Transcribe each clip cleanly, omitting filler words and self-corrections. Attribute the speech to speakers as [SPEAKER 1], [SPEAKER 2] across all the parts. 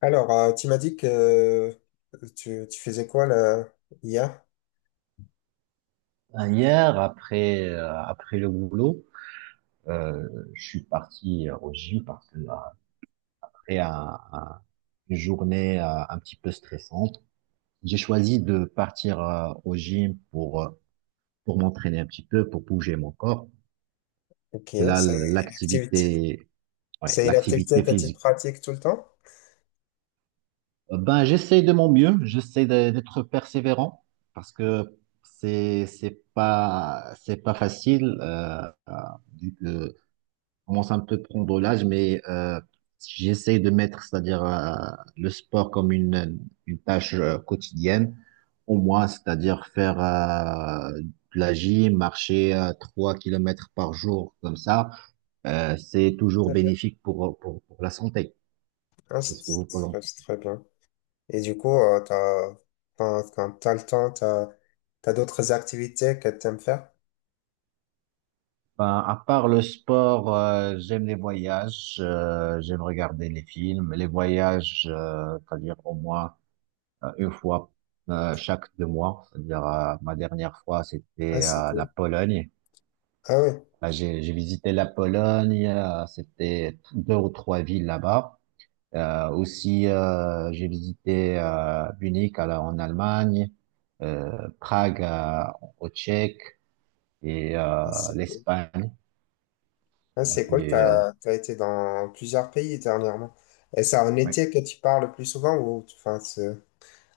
[SPEAKER 1] Alors, tu m'as dit que tu faisais quoi là, hier?
[SPEAKER 2] Hier, après, après le boulot, euh, je suis parti au gym parce que après une journée un petit peu stressante, j'ai choisi de partir au gym pour m'entraîner un petit peu, pour bouger mon corps.
[SPEAKER 1] Ok,
[SPEAKER 2] Et là,
[SPEAKER 1] une activité,
[SPEAKER 2] l'activité, ouais,
[SPEAKER 1] c'est une activité
[SPEAKER 2] l'activité
[SPEAKER 1] que tu
[SPEAKER 2] physique.
[SPEAKER 1] pratiques tout le temps?
[SPEAKER 2] J'essaie de mon mieux, j'essaie d'être persévérant parce que c'est pas facile, euh, vu que commence un peu à prendre l'âge, mais j'essaie de mettre, c'est-à-dire le sport comme une tâche quotidienne, au moins, c'est-à-dire faire de la gym, marcher 3 kilomètres par jour, comme ça, c'est toujours
[SPEAKER 1] Très bien.
[SPEAKER 2] bénéfique pour la santé.
[SPEAKER 1] Ah,
[SPEAKER 2] Qu'est-ce que vous pensez?
[SPEAKER 1] c'est très bien. Et du coup, quand tu as le temps, d'autres activités que tu aimes faire?
[SPEAKER 2] Ben, à part le sport, j'aime les voyages, j'aime regarder les films, les voyages, c'est-à-dire au moins une fois chaque deux mois. C'est-à-dire, ma dernière fois,
[SPEAKER 1] Ah,
[SPEAKER 2] c'était
[SPEAKER 1] c'est
[SPEAKER 2] la
[SPEAKER 1] cool.
[SPEAKER 2] Pologne.
[SPEAKER 1] Ah, oui.
[SPEAKER 2] Là, j'ai visité la Pologne. C'était deux ou trois villes là-bas. J'ai visité Munich en Allemagne, Prague, au Tchèque et
[SPEAKER 1] Ah, c'est cool.
[SPEAKER 2] l'Espagne.
[SPEAKER 1] Ah,
[SPEAKER 2] Voilà,
[SPEAKER 1] c'est cool, Été dans plusieurs pays dernièrement. Et c'est en
[SPEAKER 2] ouais.
[SPEAKER 1] été que tu pars le plus souvent ou enfin,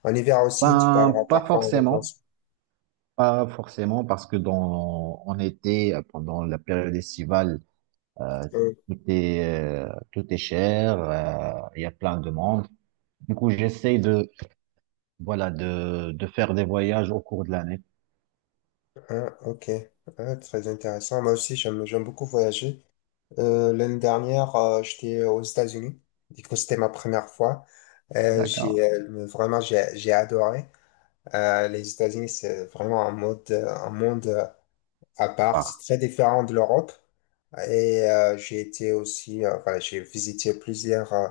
[SPEAKER 1] en hiver aussi, tu
[SPEAKER 2] Ben,
[SPEAKER 1] pars
[SPEAKER 2] pas
[SPEAKER 1] parfois en
[SPEAKER 2] forcément,
[SPEAKER 1] vacances?
[SPEAKER 2] pas forcément, parce que en été, pendant la période estivale, Euh, tout est, tout est cher, il y a plein de monde. Du coup, voilà, de faire des voyages au cours de l'année.
[SPEAKER 1] Ah, ok. Ah, très intéressant. Moi aussi, j'aime beaucoup voyager. L'année dernière, j'étais aux États-Unis. Du coup, c'était ma première fois.
[SPEAKER 2] D'accord.
[SPEAKER 1] Vraiment, j'ai adoré. Les États-Unis, c'est vraiment un monde, à part. C'est
[SPEAKER 2] Par-
[SPEAKER 1] très différent de l'Europe. Et j'ai été aussi, voilà, j'ai visité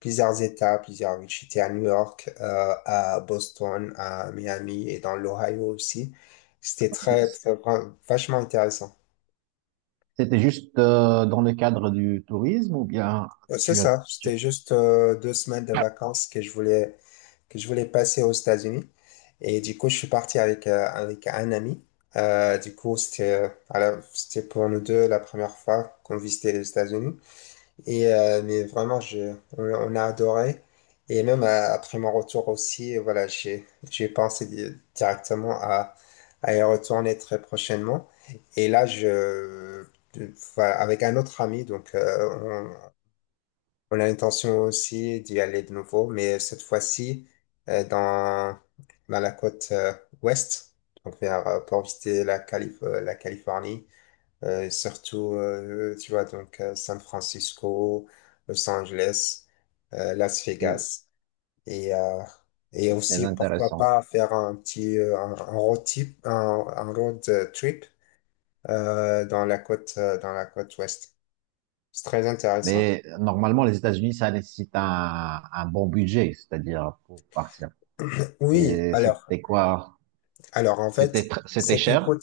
[SPEAKER 1] plusieurs États, plusieurs villes. J'étais à New York, à Boston, à Miami et dans l'Ohio aussi. C'était très,
[SPEAKER 2] c'est-
[SPEAKER 1] très, vachement intéressant.
[SPEAKER 2] C'était juste dans le cadre du tourisme ou bien
[SPEAKER 1] C'est
[SPEAKER 2] tu as,
[SPEAKER 1] ça,
[SPEAKER 2] tu as-
[SPEAKER 1] c'était juste 2 semaines de vacances que je voulais passer aux États-Unis. Et du coup, je suis parti avec un ami. Du coup, voilà, c'était pour nous deux la première fois qu'on visitait les États-Unis. Mais vraiment, on a adoré. Et même après mon retour aussi, voilà, j'ai pensé directement à y retourner très prochainement. Et là, voilà, avec un autre ami, donc on a l'intention aussi d'y aller de nouveau, mais cette fois-ci, euh, dans, dans la côte, ouest, pour visiter la la Californie, et surtout, tu vois, San Francisco, Los Angeles, Las
[SPEAKER 2] et
[SPEAKER 1] Vegas. Et, euh, et
[SPEAKER 2] c'est
[SPEAKER 1] aussi, pourquoi
[SPEAKER 2] intéressant.
[SPEAKER 1] pas faire un petit, un road trip, un road euh, trip dans la côte ouest. C'est très intéressant.
[SPEAKER 2] Mais normalement, les États-Unis, ça nécessite un bon budget, c'est-à-dire pour partir.
[SPEAKER 1] Oui,
[SPEAKER 2] Et c'était quoi?
[SPEAKER 1] alors en
[SPEAKER 2] C'était,
[SPEAKER 1] fait,
[SPEAKER 2] c'était
[SPEAKER 1] c'est qui
[SPEAKER 2] cher?
[SPEAKER 1] coûte,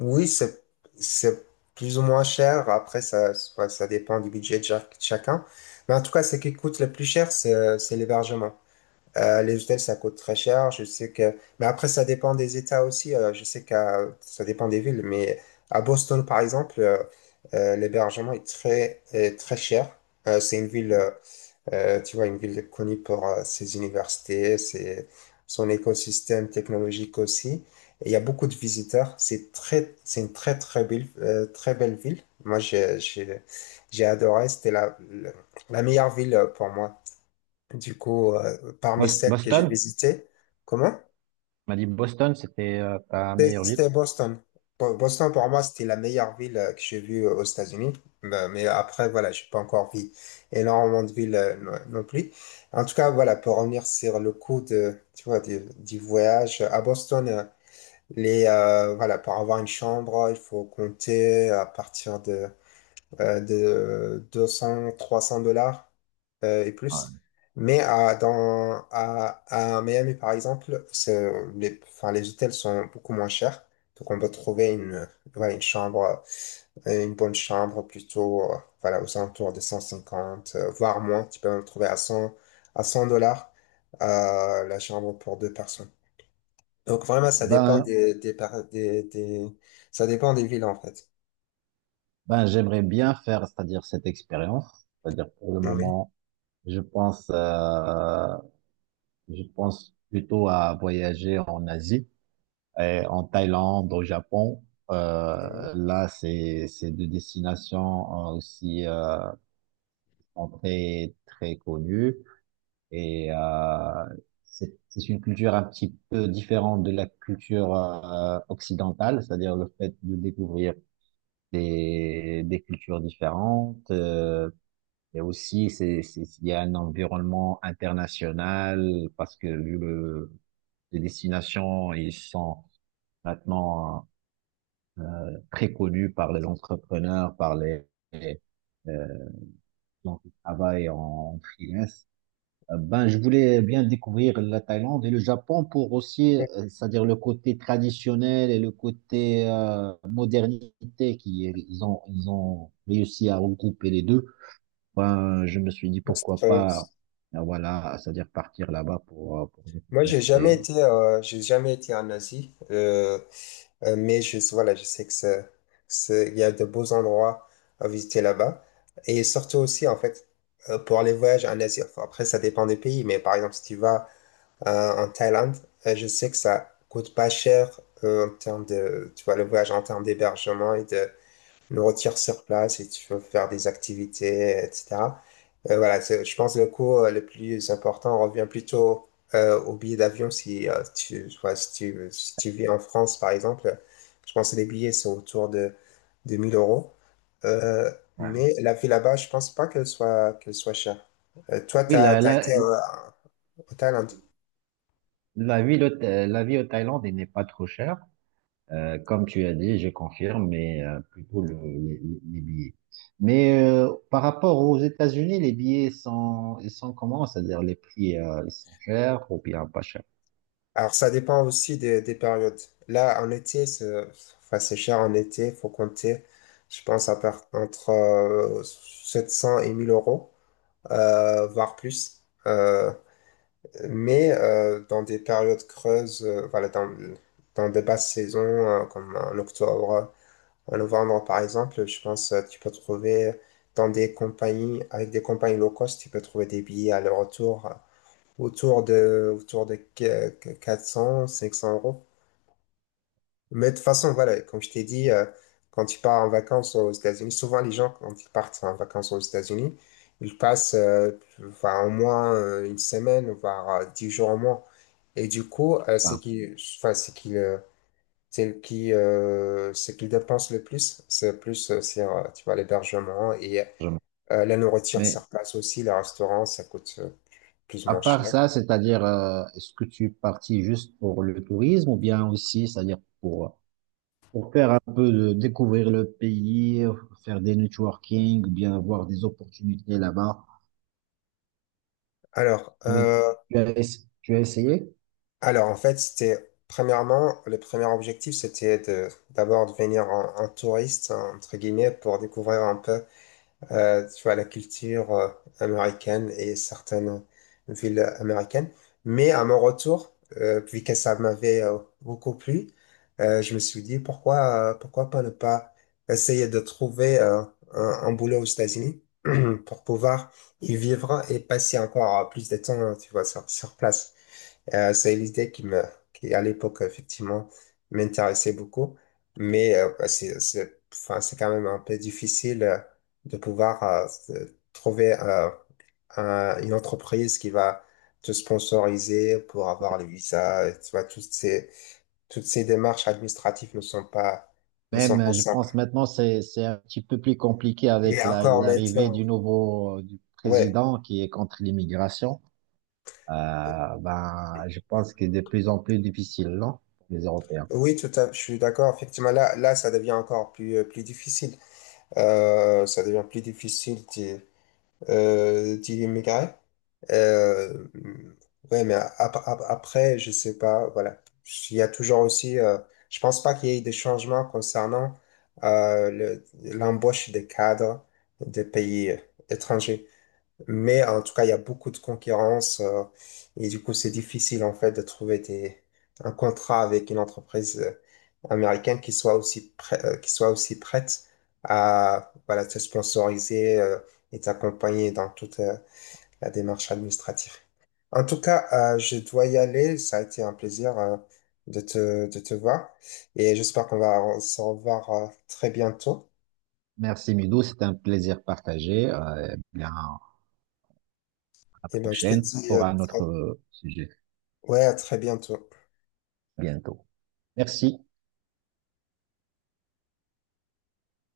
[SPEAKER 1] oui, c'est plus ou moins cher. Après, ça dépend du budget de chacun. Mais en tout cas, ce qui coûte le plus cher, c'est l'hébergement. Les hôtels, ça coûte très cher. Mais après, ça dépend des États aussi. Je sais que ça dépend des villes, mais à Boston, par exemple, l'hébergement est très cher. C'est une ville, tu vois, une ville connue pour ses universités, son écosystème technologique aussi. Et il y a beaucoup de visiteurs. C'est une très, très belle ville. Moi, j'ai adoré. C'était la meilleure ville pour moi. Du coup, parmi celles que j'ai
[SPEAKER 2] Boston?
[SPEAKER 1] visitées, comment?
[SPEAKER 2] On m'a dit Boston, c'était ta meilleure ville?
[SPEAKER 1] C'était Boston. Boston, pour moi, c'était la meilleure ville que j'ai vue aux États-Unis. Mais après, voilà, j'ai pas encore vu énormément de villes, non non plus. En tout cas, voilà, pour revenir sur le tu vois, du voyage à Boston, voilà, pour avoir une chambre, il faut compter à partir de 200, $300 et plus. Mais à, dans, à, à Miami, par exemple, enfin, les hôtels sont beaucoup moins chers. Donc, on peut trouver voilà, une bonne chambre plutôt, voilà, aux alentours de 150, voire moins. Tu peux en trouver à $100 la chambre pour deux personnes. Donc, vraiment, ça dépend
[SPEAKER 2] Ben,
[SPEAKER 1] des, par- des- ça dépend des villes, en fait.
[SPEAKER 2] ben, j'aimerais bien faire, c'est-à-dire cette expérience. C'est-à-dire pour le
[SPEAKER 1] Oui.
[SPEAKER 2] moment, je pense, euh, je pense plutôt à voyager en Asie, et en Thaïlande, au Japon. Là, c'est deux destinations aussi, qui sont très très connues et c'est une culture un petit peu différente de la culture occidentale, c'est-à-dire le fait de découvrir des cultures différentes. Et aussi, il y a un environnement international parce que les destinations, ils sont maintenant très connus par les entrepreneurs, par les, euh, gens qui travaillent en freelance. Je voulais bien découvrir la Thaïlande et le Japon pour aussi, c'est-à-dire le côté traditionnel et le côté modernité qui ils ont réussi à regrouper les deux. Ben, je me suis dit pourquoi
[SPEAKER 1] Oui.
[SPEAKER 2] pas, voilà, c'est-à-dire partir là-bas pour
[SPEAKER 1] Moi,
[SPEAKER 2] découvrir.
[SPEAKER 1] j'ai jamais été en Asie, mais voilà, je sais que il y a de beaux endroits à visiter là-bas. Et surtout aussi, en fait, pour les voyages en Asie, enfin, après, ça dépend des pays, mais par exemple, si tu vas en Thaïlande, je sais que ça coûte pas cher en termes de, tu vois, le voyage en termes d'hébergement et de le retires sur place, et tu peux faire des activités, etc. Voilà, je pense que le coût, le plus important revient plutôt, au billet d'avion si, tu, tu vois, si tu vis en France, par exemple. Je pense que les billets sont de 1000 euros. Euh,
[SPEAKER 2] Voilà.
[SPEAKER 1] mais la vie là-bas, je pense pas qu'elle soit chère. Toi, tu
[SPEAKER 2] Oui,
[SPEAKER 1] as été au Thaïlande.
[SPEAKER 2] la vie, la vie au Thaïlande, elle n'est pas trop chère. Comme tu as dit, je confirme, mais plutôt les billets. Mais par rapport aux États-Unis, les billets sont, ils sont comment? C'est-à-dire les prix, ils sont chers ou bien pas chers?
[SPEAKER 1] Alors, ça dépend aussi des périodes. Là, en été, c'est enfin, c'est cher en été. Il faut compter, je pense, à part, entre 700 et 1000 euros, voire plus. Mais dans des périodes creuses, voilà, dans des basses saisons, comme en octobre, en novembre, par exemple, je pense que tu peux trouver avec des compagnies low cost, tu peux trouver des billets aller-retour, autour de 400, 500 euros. Mais de toute façon, voilà, comme je t'ai dit, quand tu pars en vacances aux États-Unis, souvent les gens, quand ils partent en vacances aux États-Unis, ils passent, enfin, au moins une semaine, voire 10 jours au moins. Et du coup,
[SPEAKER 2] Enfin,
[SPEAKER 1] enfin, ce qu'ils dépensent le plus, c'est plus sur, tu vois, l'hébergement et
[SPEAKER 2] je-
[SPEAKER 1] la nourriture
[SPEAKER 2] Mais
[SPEAKER 1] sur place aussi. Les restaurants, ça coûte plus ou
[SPEAKER 2] à
[SPEAKER 1] moins
[SPEAKER 2] part
[SPEAKER 1] cher.
[SPEAKER 2] ça, c'est-à-dire, est-ce que tu es parti juste pour le tourisme ou bien aussi, c'est-à-dire pour faire un peu de découvrir le pays, faire des networking, ou bien avoir des opportunités là-bas.
[SPEAKER 1] Alors,
[SPEAKER 2] Vous-
[SPEAKER 1] euh,
[SPEAKER 2] Tu as, tu as essayé?
[SPEAKER 1] Alors, en fait, premièrement, le premier objectif, c'était d'abord de venir en touriste, hein, entre guillemets, pour découvrir un peu, tu vois, la culture, américaine et certaines villes américaines. Mais à mon retour, vu que ça m'avait beaucoup plu, je me suis dit, pourquoi pas ne pas essayer de trouver un boulot aux États-Unis pour pouvoir y vivre et passer encore plus de temps, tu vois, sur place. C'est l'idée qui à l'époque, effectivement, m'intéressait beaucoup. Mais bah, enfin, c'est quand même un peu difficile de pouvoir trouver une entreprise qui va te sponsoriser pour avoir les visas. Tu vois, toutes ces démarches administratives ne sont
[SPEAKER 2] Même,
[SPEAKER 1] pas
[SPEAKER 2] je
[SPEAKER 1] simples.
[SPEAKER 2] pense maintenant, c'est un petit peu plus compliqué avec
[SPEAKER 1] Et encore maintenant,
[SPEAKER 2] l'arrivée du nouveau du
[SPEAKER 1] ouais.
[SPEAKER 2] président qui est contre l'immigration. Je pense que c'est de plus en plus difficile, non, pour les Européens.
[SPEAKER 1] Oui, tout à fait, je suis d'accord. Effectivement, là, ça devient encore plus difficile. Ça devient plus difficile, Tilly Maigret. Euh, ouais, mais après, je sais pas, voilà. Il y a toujours aussi, je pense pas qu'il y ait des changements concernant, euh, le- l'embauche des cadres des pays, étrangers. Mais en tout cas, il y a beaucoup de concurrence, et du coup, c'est difficile en fait de trouver un contrat avec une entreprise, américaine qui soit aussi prête à voilà, te sponsoriser, et t'accompagner dans toute, la démarche administrative. En tout cas, je dois y aller. Ça a été un plaisir de te voir et j'espère qu'on va se revoir très bientôt.
[SPEAKER 2] Merci, Midou, c'est un plaisir partagé. Et bien, à la
[SPEAKER 1] Et ben, je te
[SPEAKER 2] prochaine
[SPEAKER 1] dis
[SPEAKER 2] pour un autre sujet.
[SPEAKER 1] ouais, à très bientôt.
[SPEAKER 2] À bientôt. Merci.